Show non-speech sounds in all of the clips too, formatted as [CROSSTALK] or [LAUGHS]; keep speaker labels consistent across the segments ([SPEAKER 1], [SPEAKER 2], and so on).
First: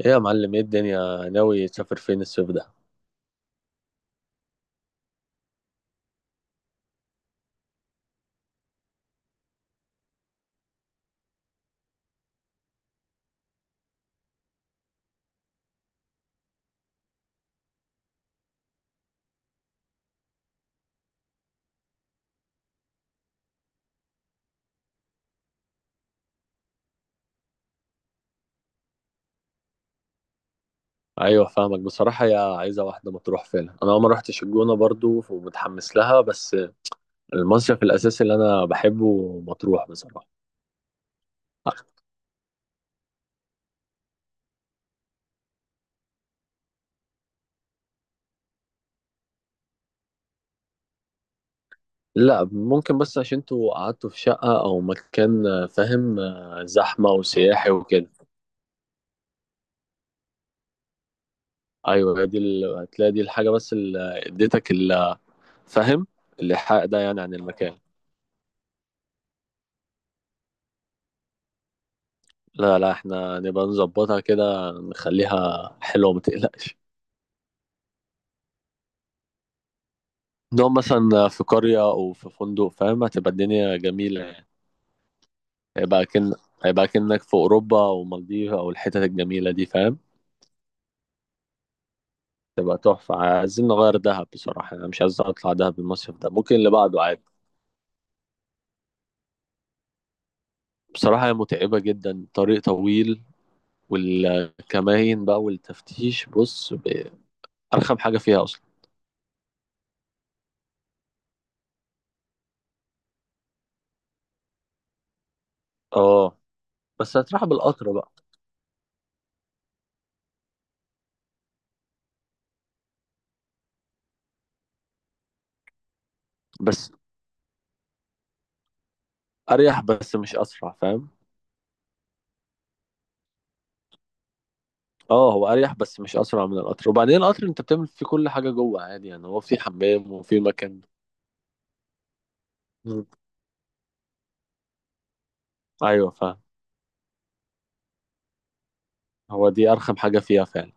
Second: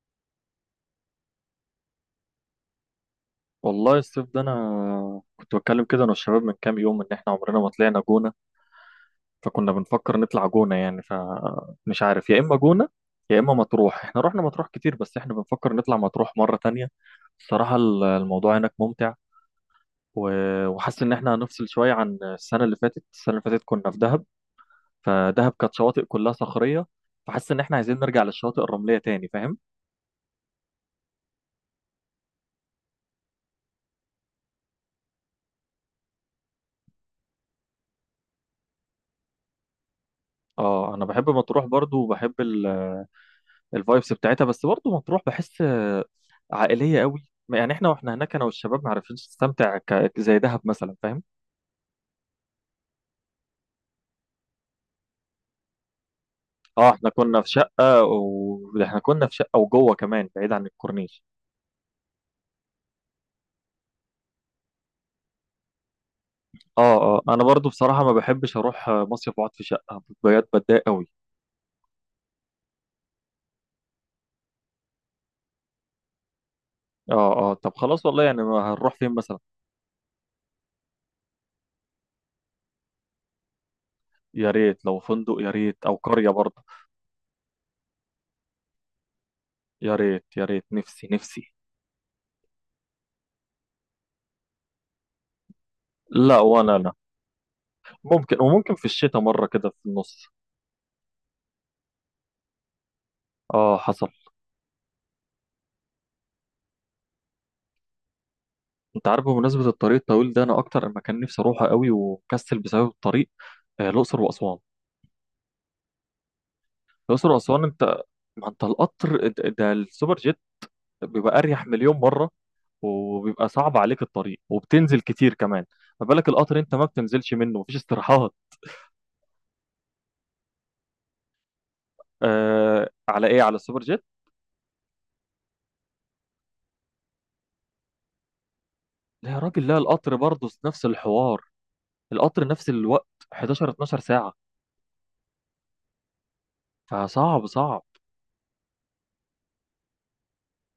[SPEAKER 1] ايه يا معلم، ايه الدنيا، ناوي تسافر فين الصيف ده؟
[SPEAKER 2] والله الصيف ده انا كنت بتكلم كده، انا والشباب من كام يوم، ان احنا عمرنا ما طلعنا جونة. فكنا بنفكر نطلع جونة يعني. فمش عارف، يا اما جونة يا اما مطروح. احنا رحنا مطروح كتير، بس احنا بنفكر نطلع مطروح مرة تانية. الصراحة الموضوع هناك ممتع. وحاسس ان احنا هنفصل شوية عن السنة اللي فاتت. السنة اللي فاتت كنا في دهب. فدهب كانت شواطئ كلها صخرية، فحاسس ان احنا عايزين نرجع للشواطئ الرملية تاني. فاهم؟
[SPEAKER 1] ايوه فاهمك بصراحه، يا عايزه واحده مطروح فعلا. انا ما رحتش الجونه برضو ومتحمس لها، بس المصيف الاساسي اللي انا بحبه مطروح بصراحه.
[SPEAKER 2] اه، انا بحب مطروح برضو، وبحب الفايبس بتاعتها، بس برضه مطروح بحس عائليه قوي. يعني احنا واحنا هناك، انا والشباب ما عرفناش نستمتع زي دهب مثلا. فاهم؟
[SPEAKER 1] لا ممكن، بس عشان انتوا قعدتوا في شقه او مكان فاهم،
[SPEAKER 2] اه، احنا
[SPEAKER 1] زحمه
[SPEAKER 2] كنا في
[SPEAKER 1] وسياحي
[SPEAKER 2] شقه
[SPEAKER 1] وكده.
[SPEAKER 2] واحنا كنا في شقه وجوه كمان، بعيد عن الكورنيش.
[SPEAKER 1] ايوه، هي دي هتلاقي دي الحاجه بس اللي اديتك فاهم، الايحاء ده
[SPEAKER 2] اه اه،
[SPEAKER 1] يعني عن
[SPEAKER 2] انا برضو
[SPEAKER 1] المكان.
[SPEAKER 2] بصراحه ما بحبش اروح مصيف واقعد في شقه. بجد بتضايق قوي.
[SPEAKER 1] لا لا، احنا نبقى نظبطها كده، نخليها حلوه، ما تقلقش.
[SPEAKER 2] اه اه، طب خلاص والله، يعني ما هنروح فين مثلا؟
[SPEAKER 1] نقعد مثلا في قرية أو في فندق، فاهم؟ هتبقى الدنيا جميلة.
[SPEAKER 2] يا ريت لو فندق، يا ريت او
[SPEAKER 1] هيبقى
[SPEAKER 2] قريه
[SPEAKER 1] كن
[SPEAKER 2] برضه.
[SPEAKER 1] هيبقى كأنك في أوروبا أو مالديف أو الحتت الجميلة دي،
[SPEAKER 2] يا
[SPEAKER 1] فاهم؟
[SPEAKER 2] ريت، يا ريت، نفسي نفسي.
[SPEAKER 1] تبقى تحفة. عايزين نغير دهب، بصراحة أنا مش عايز أطلع دهب المصيف ده،
[SPEAKER 2] لا،
[SPEAKER 1] ممكن اللي
[SPEAKER 2] وانا لا.
[SPEAKER 1] بعده عادي.
[SPEAKER 2] ممكن، وممكن في الشتاء مره كده في النص.
[SPEAKER 1] بصراحة هي متعبة جدا، طريق طويل.
[SPEAKER 2] اه، حصل.
[SPEAKER 1] والكماين بقى والتفتيش، بص أرخم حاجة فيها أصلا.
[SPEAKER 2] انت عارف، بمناسبة الطريق الطويل ده، انا اكتر مكان نفسي اروحه قوي ومكسل بسبب الطريق الاقصر واسوان.
[SPEAKER 1] اه، بس
[SPEAKER 2] الاقصر
[SPEAKER 1] هتروح
[SPEAKER 2] واسوان
[SPEAKER 1] بالقطر
[SPEAKER 2] انت،
[SPEAKER 1] بقى.
[SPEAKER 2] ما انت القطر ده السوبر جيت، بيبقى اريح مليون مرة. وبيبقى صعب عليك الطريق، وبتنزل كتير كمان. ما بالك القطر، انت ما
[SPEAKER 1] بس
[SPEAKER 2] بتنزلش منه، مفيش استراحات.
[SPEAKER 1] أريح، بس مش أسرع، فاهم؟
[SPEAKER 2] على ايه؟ على السوبر جيت.
[SPEAKER 1] اه، هو اريح بس مش اسرع من القطر، وبعدين القطر انت بتعمل فيه كل حاجه جوه عادي، يعني
[SPEAKER 2] لا يا
[SPEAKER 1] هو في
[SPEAKER 2] راجل، لا،
[SPEAKER 1] حمام
[SPEAKER 2] القطر
[SPEAKER 1] وفي
[SPEAKER 2] برضه
[SPEAKER 1] مكان.
[SPEAKER 2] نفس الحوار. القطر نفس
[SPEAKER 1] مم.
[SPEAKER 2] الوقت، 11 12 ساعة.
[SPEAKER 1] ايوه فاهم.
[SPEAKER 2] فصعب، صعب.
[SPEAKER 1] هو دي ارخم حاجه فيها فعلا.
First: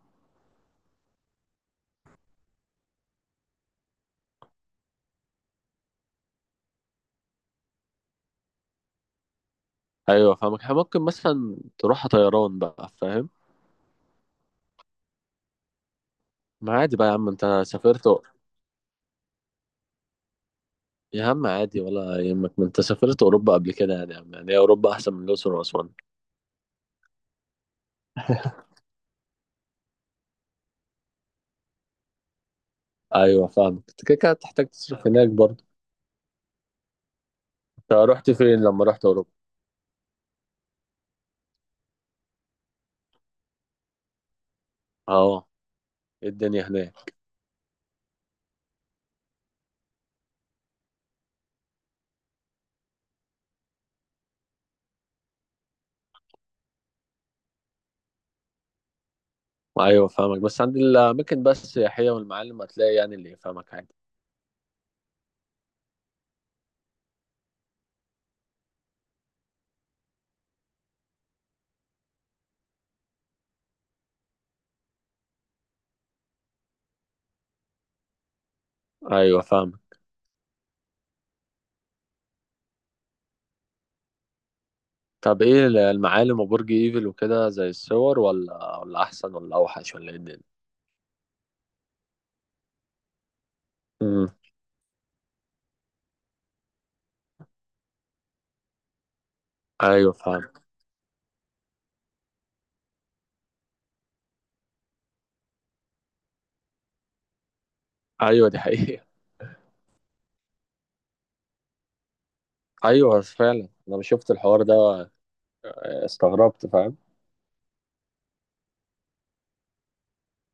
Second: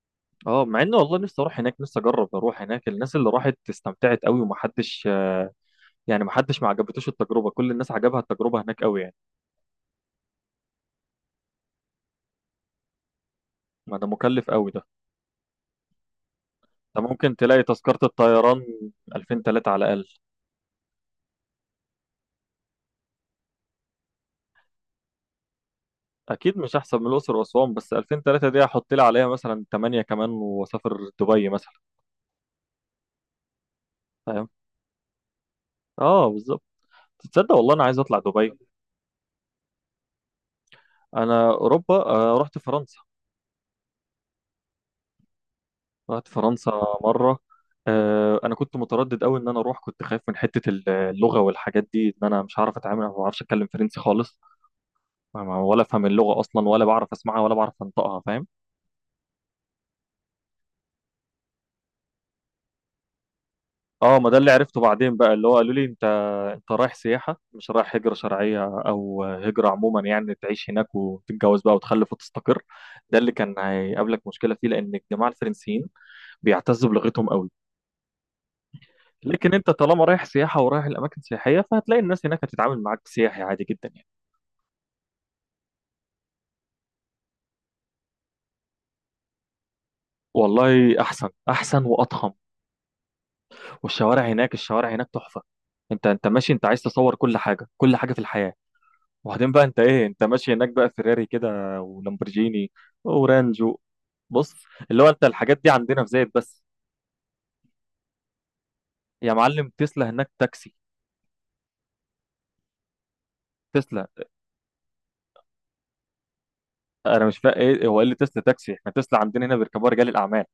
[SPEAKER 2] اه، مع اني والله نفسي اروح هناك، نفسي اجرب اروح هناك. الناس اللي راحت استمتعت قوي، ومحدش يعني ما حدش ما عجبتوش التجربه، كل الناس عجبها التجربه هناك قوي يعني.
[SPEAKER 1] ايوه فاهمك، إحنا ممكن مثلا تروح طيران بقى فاهم.
[SPEAKER 2] ما ده مكلف قوي ده.
[SPEAKER 1] ما عادي
[SPEAKER 2] انت
[SPEAKER 1] بقى يا عم،
[SPEAKER 2] ممكن
[SPEAKER 1] انت
[SPEAKER 2] تلاقي تذكره
[SPEAKER 1] سافرت.
[SPEAKER 2] الطيران 2000 3 على الاقل.
[SPEAKER 1] يا عم عادي ولا يهمك، ما انت سافرت اوروبا قبل كده يعني، يا عم يعني هي اوروبا احسن من الاقصر واسوان.
[SPEAKER 2] اكيد مش احسن من الاقصر واسوان، بس 2000 3 دي
[SPEAKER 1] [LAUGHS]
[SPEAKER 2] هحط لي عليها مثلا 8 كمان واسافر دبي مثلا.
[SPEAKER 1] ايوه فاهمك، انت كده كده
[SPEAKER 2] فاهم؟
[SPEAKER 1] هتحتاج تصرف هناك برضه.
[SPEAKER 2] اه، بالظبط. تصدق والله انا
[SPEAKER 1] انت
[SPEAKER 2] عايز اطلع
[SPEAKER 1] رحت
[SPEAKER 2] دبي.
[SPEAKER 1] فين لما رحت اوروبا؟
[SPEAKER 2] انا اوروبا، رحت فرنسا.
[SPEAKER 1] اه.
[SPEAKER 2] رحت
[SPEAKER 1] إيه الدنيا
[SPEAKER 2] فرنسا
[SPEAKER 1] هناك؟
[SPEAKER 2] مره. انا كنت متردد قوي ان انا اروح، كنت خايف من حته اللغه والحاجات دي، ان انا مش هعرف اتعامل، ما بعرفش اتكلم فرنسي خالص. ولا افهم اللغه اصلا، ولا بعرف اسمعها، ولا بعرف انطقها. فاهم؟
[SPEAKER 1] ايوه فاهمك، بس عند الاماكن بس السياحيه والمعالم هتلاقي يعني اللي يفهمك عادي.
[SPEAKER 2] اه، ما ده اللي عرفته بعدين بقى، اللي هو قالوا لي: انت رايح سياحه، مش رايح هجره شرعيه او هجره عموما، يعني تعيش هناك وتتجوز بقى وتخلف وتستقر. ده اللي كان هيقابلك مشكله فيه، لان الجماعه الفرنسيين بيعتزوا بلغتهم قوي.
[SPEAKER 1] ايوه
[SPEAKER 2] لكن انت
[SPEAKER 1] فاهمك.
[SPEAKER 2] طالما رايح سياحه ورايح الاماكن سياحيه، فهتلاقي الناس هناك هتتعامل معاك سياحي عادي جدا يعني.
[SPEAKER 1] طب ايه المعالم وبرج ايفل وكده، زي الصور ولا احسن ولا اوحش ولا ايه الدنيا؟
[SPEAKER 2] والله احسن، احسن واضخم. والشوارع
[SPEAKER 1] امم.
[SPEAKER 2] هناك الشوارع هناك تحفه. انت ماشي، انت عايز تصور كل حاجه، كل حاجه في الحياه. وبعدين بقى انت ايه،
[SPEAKER 1] ايوه
[SPEAKER 2] انت
[SPEAKER 1] فاهم.
[SPEAKER 2] ماشي هناك بقى فيراري كده، ولامبرجيني، ورانجو. بص، اللي هو انت الحاجات دي عندنا في زايد بس.
[SPEAKER 1] ايوه دي حقيقه.
[SPEAKER 2] يا معلم، تسلا هناك تاكسي.
[SPEAKER 1] [LAUGHS] ايوه فعلا، انا
[SPEAKER 2] تسلا.
[SPEAKER 1] شفت الحوار ده، استغربت، فاهم.
[SPEAKER 2] انا مش فاهم ايه هو، ايه اللي تسلا تاكسي؟ احنا تسلا عندنا هنا بيركبوها رجال الاعمال.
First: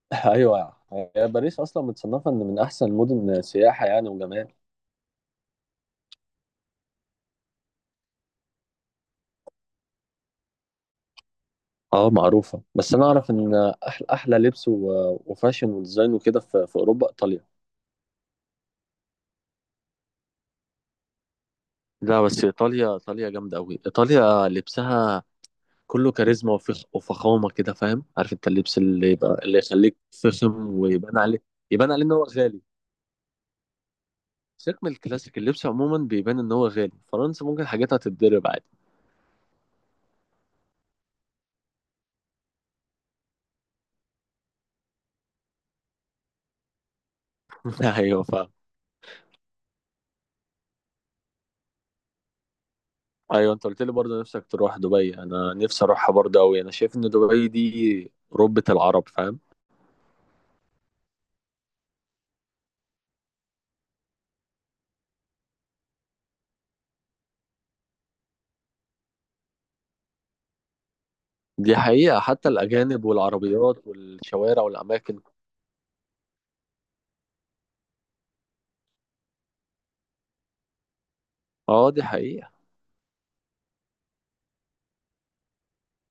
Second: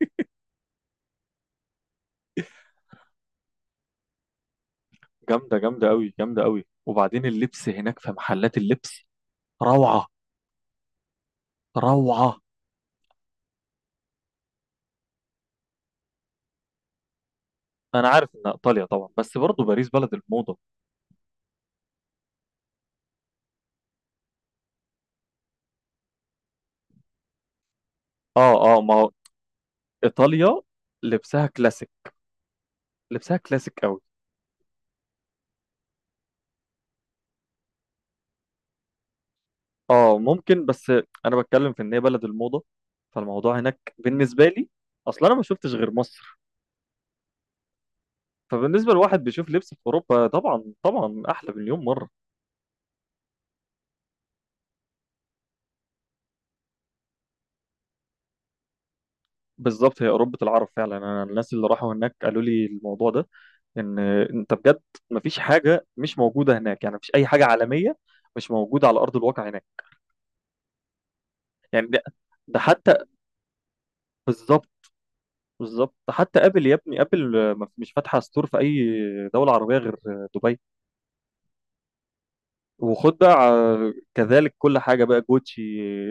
[SPEAKER 1] [LAUGHS] ايوه، هي باريس اصلا متصنفه ان من احسن المدن سياحه يعني وجمال.
[SPEAKER 2] جامده، جامده قوي، جامده قوي. وبعدين اللبس هناك، في محلات اللبس، روعه،
[SPEAKER 1] اه
[SPEAKER 2] روعه.
[SPEAKER 1] معروفه، بس انا اعرف ان احلى احلى لبس وفاشن وديزاين وكده في اوروبا، ايطاليا.
[SPEAKER 2] انا عارف ان ايطاليا طبعا، بس برضه باريس بلد الموضه.
[SPEAKER 1] لا، بس ايطاليا ايطاليا جامده قوي، ايطاليا لبسها كله كاريزما وفخ وفخامه كده، فاهم؟ عارف انت
[SPEAKER 2] اه
[SPEAKER 1] اللبس
[SPEAKER 2] اه، ما هو
[SPEAKER 1] اللي يبقى اللي يخليك
[SPEAKER 2] ايطاليا
[SPEAKER 1] فخم ويبان عليه.
[SPEAKER 2] لبسها كلاسيك،
[SPEAKER 1] يبان عليه ان هو غالي.
[SPEAKER 2] لبسها كلاسيك.
[SPEAKER 1] سيبك من الكلاسيك، اللبس عموما بيبان ان هو غالي. فرنسا ممكن حاجاتها تتضرب عادي.
[SPEAKER 2] اه، ممكن بس. انا بتكلم في ان هي بلد الموضه. فالموضوع هناك بالنسبه لي، اصلا انا ما شفتش غير مصر.
[SPEAKER 1] [LAUGHS] ايوه فاهم.
[SPEAKER 2] فبالنسبه لواحد بيشوف لبس في اوروبا، طبعا طبعا احلى مليون مره.
[SPEAKER 1] ايوه، انت قلت لي برضه نفسك تروح دبي، انا نفسي اروحها برضه قوي. انا شايف ان دبي دي ربة العرب، فاهم.
[SPEAKER 2] بالظبط، هي اوروبا العرب فعلا. انا الناس اللي راحوا هناك قالوا لي الموضوع ده، ان انت بجد ما فيش حاجه مش موجوده هناك. يعني ما فيش اي حاجه عالميه مش موجوده على ارض الواقع هناك.
[SPEAKER 1] دي
[SPEAKER 2] يعني ده,
[SPEAKER 1] حقيقه، حتى
[SPEAKER 2] ده حتى،
[SPEAKER 1] الاجانب والعربيات والشوارع
[SPEAKER 2] بالظبط.
[SPEAKER 1] والاماكن.
[SPEAKER 2] بالظبط، حتى ابل، يا ابني، ابل مش فاتحه ستور في اي دوله عربيه غير دبي.
[SPEAKER 1] اه دي حقيقه.
[SPEAKER 2] وخد بقى كذلك كل حاجه بقى، جوتشي،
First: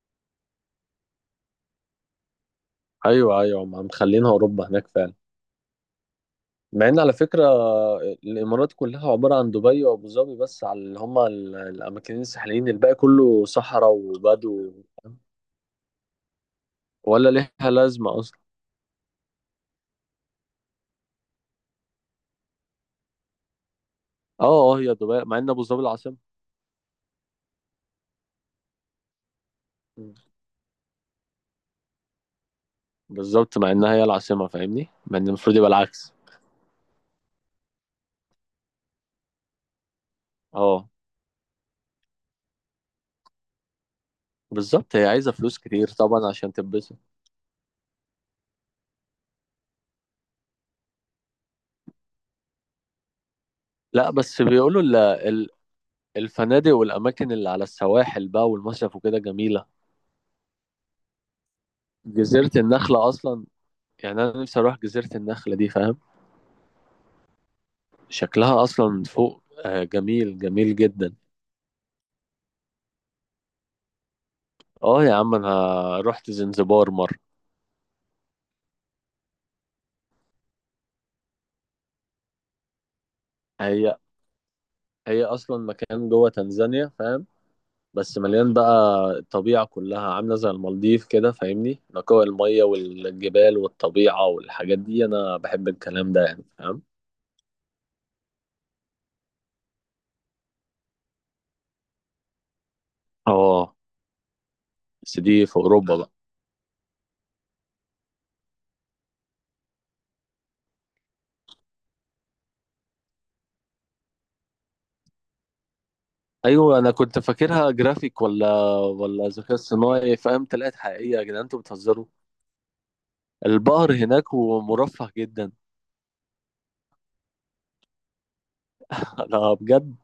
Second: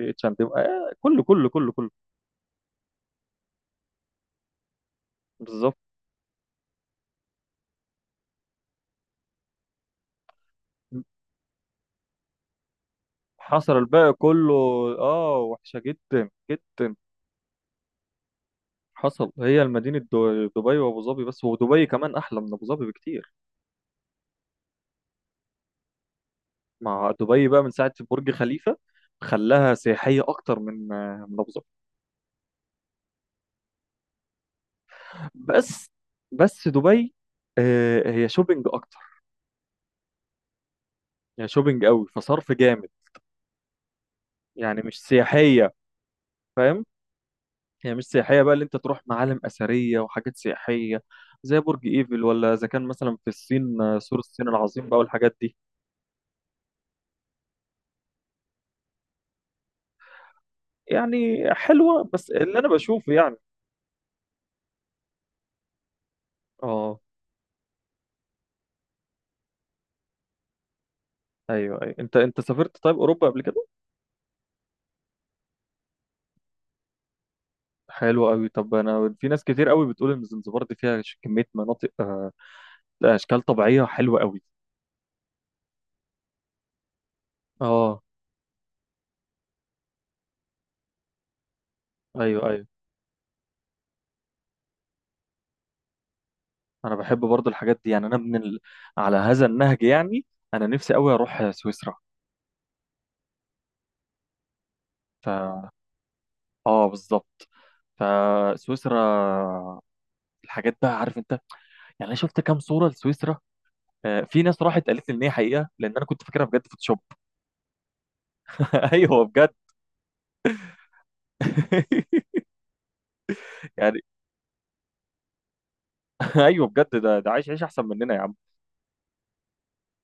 [SPEAKER 2] اتش اند ام، كله كله كله كله.
[SPEAKER 1] ايوه ايوه، هم مخلينها اوروبا هناك فعلا.
[SPEAKER 2] بالظبط.
[SPEAKER 1] مع ان على فكره، الامارات كلها عباره عن دبي وابو ظبي بس، على اللي هما الاماكنين الساحليين، الباقي كله
[SPEAKER 2] حصل،
[SPEAKER 1] صحراء
[SPEAKER 2] الباقي كله
[SPEAKER 1] وبدو.
[SPEAKER 2] اه، وحشه جدا جدا.
[SPEAKER 1] ولا ليها لازمه اصلا.
[SPEAKER 2] حصل، هي المدينه دبي وابو ظبي بس، ودبي كمان احلى من ابو ظبي بكتير.
[SPEAKER 1] اه اه، هي دبي مع ان ابو ظبي العاصمه.
[SPEAKER 2] مع دبي بقى من ساعه برج خليفه، خلاها
[SPEAKER 1] مم.
[SPEAKER 2] سياحيه اكتر من ابو ظبي.
[SPEAKER 1] بالظبط، مع انها هي العاصمه فاهمني، مع ان المفروض يبقى
[SPEAKER 2] بس
[SPEAKER 1] العكس.
[SPEAKER 2] بس دبي هي شوبينج اكتر.
[SPEAKER 1] اه
[SPEAKER 2] هي شوبينج قوي، فصرف جامد. يعني
[SPEAKER 1] بالظبط،
[SPEAKER 2] مش
[SPEAKER 1] هي عايزه فلوس
[SPEAKER 2] سياحيه.
[SPEAKER 1] كتير طبعا عشان
[SPEAKER 2] فاهم؟
[SPEAKER 1] تتبسط.
[SPEAKER 2] هي مش سياحية بقى، اللي انت تروح معالم أثرية وحاجات سياحية زي برج ايفل، ولا إذا كان مثلا في الصين
[SPEAKER 1] لا،
[SPEAKER 2] سور
[SPEAKER 1] بس
[SPEAKER 2] الصين
[SPEAKER 1] بيقولوا
[SPEAKER 2] العظيم بقى والحاجات دي.
[SPEAKER 1] الفنادق والاماكن اللي على السواحل بقى والمصيف وكده جميله.
[SPEAKER 2] يعني حلوة بس
[SPEAKER 1] جزيره
[SPEAKER 2] اللي أنا
[SPEAKER 1] النخله
[SPEAKER 2] بشوفه يعني.
[SPEAKER 1] اصلا، يعني انا نفسي اروح جزيره النخله دي، فاهم.
[SPEAKER 2] اه،
[SPEAKER 1] شكلها اصلا فوق جميل جميل جدا.
[SPEAKER 2] ايوه ايوه، انت سافرت طيب اوروبا قبل كده؟
[SPEAKER 1] اه يا عم، انا رحت زنزبار مره.
[SPEAKER 2] حلو قوي. طب انا، في ناس كتير قوي بتقول ان زنزبار دي فيها كميه مناطق، اشكال طبيعيه
[SPEAKER 1] هي
[SPEAKER 2] حلوه قوي.
[SPEAKER 1] هي اصلا مكان جوه تنزانيا، فاهم.
[SPEAKER 2] اه،
[SPEAKER 1] بس مليان بقى، الطبيعه كلها عامله زي المالديف كده، فاهمني نقاء
[SPEAKER 2] ايوه
[SPEAKER 1] الميه
[SPEAKER 2] ايوه.
[SPEAKER 1] والجبال والطبيعه والحاجات دي، انا بحب الكلام ده يعني، فاهم.
[SPEAKER 2] انا بحب برضو الحاجات دي يعني. انا من على هذا النهج يعني. انا نفسي قوي اروح سويسرا.
[SPEAKER 1] اه، بس دي في اوروبا بقى.
[SPEAKER 2] اه، بالظبط. فسويسرا الحاجات بقى، عارف انت، يعني انا شفت كام صوره لسويسرا. في ناس راحت قالت لي ان هي حقيقه، لان انا كنت فاكرها بجد
[SPEAKER 1] ايوه، انا
[SPEAKER 2] فوتوشوب.
[SPEAKER 1] كنت فاكرها جرافيك ولا
[SPEAKER 2] [LAUGHS] ايوه
[SPEAKER 1] ولا
[SPEAKER 2] بجد.
[SPEAKER 1] ذكاء صناعي، فاهم، طلعت حقيقيه، يا جدعان انتوا بتهزروا،
[SPEAKER 2] [LAUGHS]
[SPEAKER 1] البقر
[SPEAKER 2] يعني.
[SPEAKER 1] هناك ومرفه جدا.
[SPEAKER 2] [LAUGHS] ايوه بجد، ده عايش عيش احسن مننا يا عم.
[SPEAKER 1] [LAUGHS] انا بجد.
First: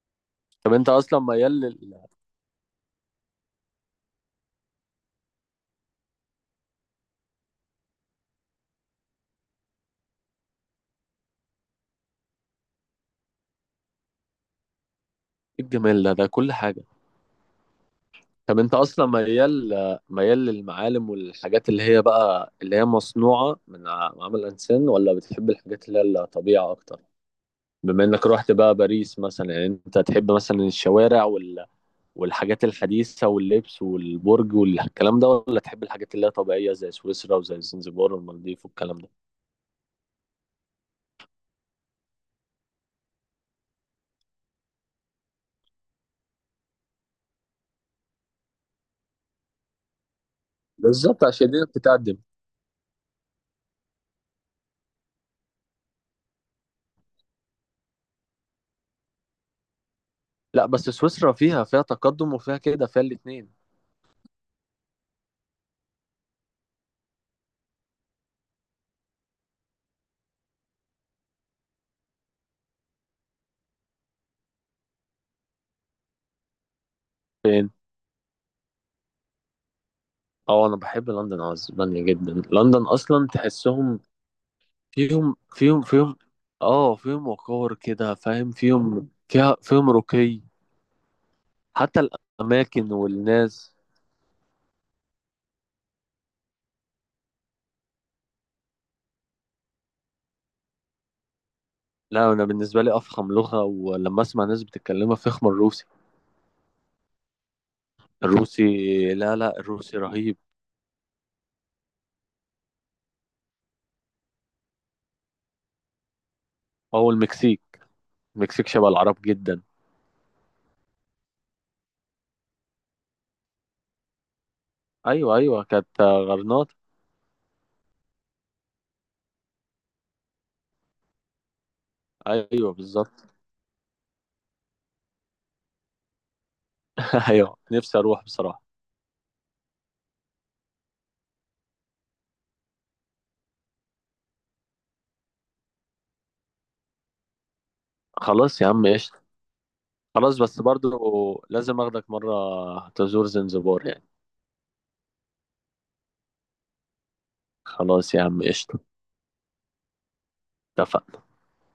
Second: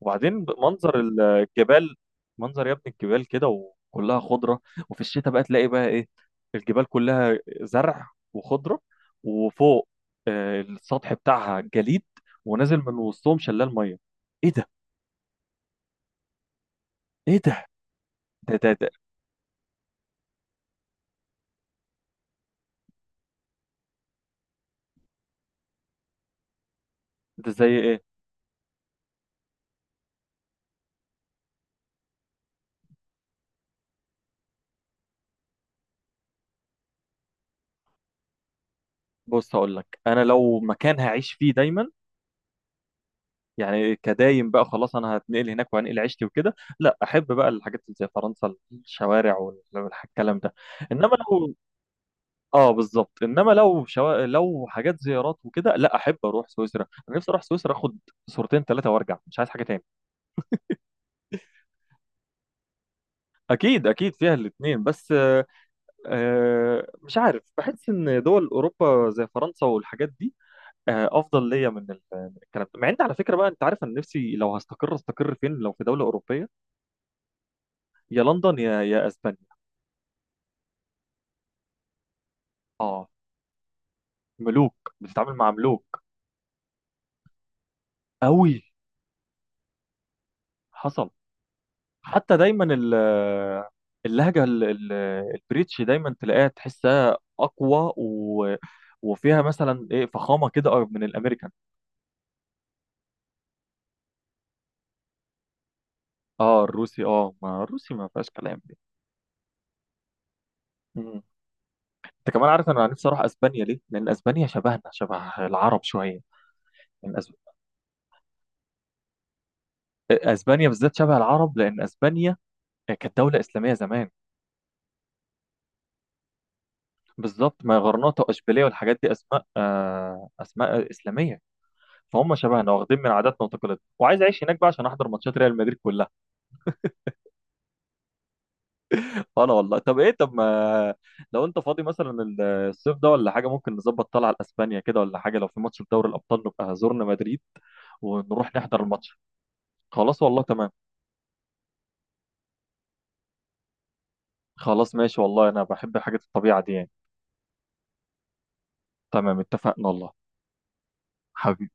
[SPEAKER 2] وبعدين
[SPEAKER 1] طب انت
[SPEAKER 2] منظر
[SPEAKER 1] اصلا ميال
[SPEAKER 2] الجبال.
[SPEAKER 1] لل
[SPEAKER 2] منظر يا ابني الجبال كده، وكلها خضره. وفي الشتاء بقى تلاقي بقى ايه؟ الجبال كلها زرع وخضره، وفوق السطح بتاعها جليد، ونازل من وسطهم شلال ميه. ايه ده!
[SPEAKER 1] إيه الجمال ده كل حاجه.
[SPEAKER 2] ايه ده! ده
[SPEAKER 1] طب
[SPEAKER 2] ده
[SPEAKER 1] انت
[SPEAKER 2] ده,
[SPEAKER 1] اصلا ميال للمعالم والحاجات اللي هي بقى اللي هي مصنوعه من عمل الانسان، ولا بتحب الحاجات اللي هي الطبيعه اكتر؟
[SPEAKER 2] ده زي ايه؟
[SPEAKER 1] بما انك رحت بقى باريس مثلا، يعني انت تحب مثلا الشوارع والحاجات الحديثه واللبس والبرج والكلام ده، ولا تحب الحاجات اللي هي طبيعيه زي سويسرا وزي زنزبار والمالديف والكلام ده؟
[SPEAKER 2] بص، هقول لك: انا لو مكان هعيش فيه دايما، يعني كدايم بقى، خلاص انا هتنقل هناك وهنقل عيشتي وكده، لا احب بقى الحاجات اللي زي فرنسا، الشوارع والكلام ده. انما
[SPEAKER 1] بالظبط، عشان
[SPEAKER 2] لو،
[SPEAKER 1] دي بتتقدم.
[SPEAKER 2] اه بالظبط، لو حاجات زيارات وكده، لا احب اروح سويسرا. انا نفسي اروح سويسرا، اخد صورتين ثلاثه وارجع، مش عايز حاجه تاني.
[SPEAKER 1] لا، بس سويسرا فيها تقدم، وفيها كده فيها الاتنين
[SPEAKER 2] اكيد، اكيد فيها الاثنين، بس مش عارف، بحس ان دول اوروبا زي فرنسا والحاجات دي افضل ليا من الكلام ده. مع ان على فكره بقى، انت عارف انا نفسي لو هستقر، استقر فين؟ لو في دوله اوروبيه،
[SPEAKER 1] يعني.
[SPEAKER 2] يا لندن، يا اسبانيا.
[SPEAKER 1] اه انا بحب لندن، اسبانيا جدا، لندن
[SPEAKER 2] اه،
[SPEAKER 1] اصلا تحسهم
[SPEAKER 2] ملوك بتتعامل
[SPEAKER 1] فيهم
[SPEAKER 2] مع
[SPEAKER 1] فيهم
[SPEAKER 2] ملوك.
[SPEAKER 1] فيهم اه فيهم وقار كده، فاهم،
[SPEAKER 2] قوي.
[SPEAKER 1] فيهم رقي.
[SPEAKER 2] حصل.
[SPEAKER 1] حتى
[SPEAKER 2] حتى دايما
[SPEAKER 1] الاماكن والناس.
[SPEAKER 2] اللهجه البريتش دايما تلاقيها، تحسها اقوى، و وفيها مثلا ايه، فخامه كده، أكتر من الامريكان.
[SPEAKER 1] لا، انا بالنسبه لي افخم لغه ولما اسمع ناس بتتكلمها فخم، الروسي.
[SPEAKER 2] اه، الروسي. اه، ما الروسي ما فيهاش كلام
[SPEAKER 1] الروسي.
[SPEAKER 2] دي.
[SPEAKER 1] لا لا، الروسي رهيب.
[SPEAKER 2] مم. انت كمان، عارف انا نفسي اروح اسبانيا ليه؟ لان اسبانيا شبهنا، شبه العرب شويه.
[SPEAKER 1] او
[SPEAKER 2] لان
[SPEAKER 1] المكسيك. المكسيك شبه العرب جدا.
[SPEAKER 2] اسبانيا بالذات شبه العرب، لان اسبانيا كانت دوله اسلاميه زمان.
[SPEAKER 1] ايوه ايوه، كانت غرناطه.
[SPEAKER 2] بالظبط، ما غرناطه واشبيليه والحاجات دي اسماء، اسماء اسلاميه. فهم شبهنا،
[SPEAKER 1] ايوه
[SPEAKER 2] واخدين من
[SPEAKER 1] بالظبط.
[SPEAKER 2] عاداتنا وتقاليدنا، وعايز اعيش هناك بقى عشان احضر ماتشات ريال مدريد كلها.
[SPEAKER 1] [LAUGHS] ايوه نفسي اروح بصراحه.
[SPEAKER 2] انا والله، طب ايه طب ما لو انت فاضي مثلا الصيف ده ولا حاجه، ممكن نظبط طلعه لاسبانيا كده ولا حاجه. لو في ماتش في دوري الابطال، نبقى زورنا مدريد ونروح
[SPEAKER 1] خلاص يا
[SPEAKER 2] نحضر
[SPEAKER 1] عم ايش.
[SPEAKER 2] الماتش. خلاص
[SPEAKER 1] خلاص
[SPEAKER 2] والله
[SPEAKER 1] بس
[SPEAKER 2] تمام.
[SPEAKER 1] برضو، لازم اخدك مرة تزور زنزبار يعني.
[SPEAKER 2] خلاص ماشي والله، انا بحب حاجه الطبيعه دي يعني.
[SPEAKER 1] خلاص يا عم قشطة.
[SPEAKER 2] تمام، اتفقنا والله.
[SPEAKER 1] اتفقنا.
[SPEAKER 2] حبيبي.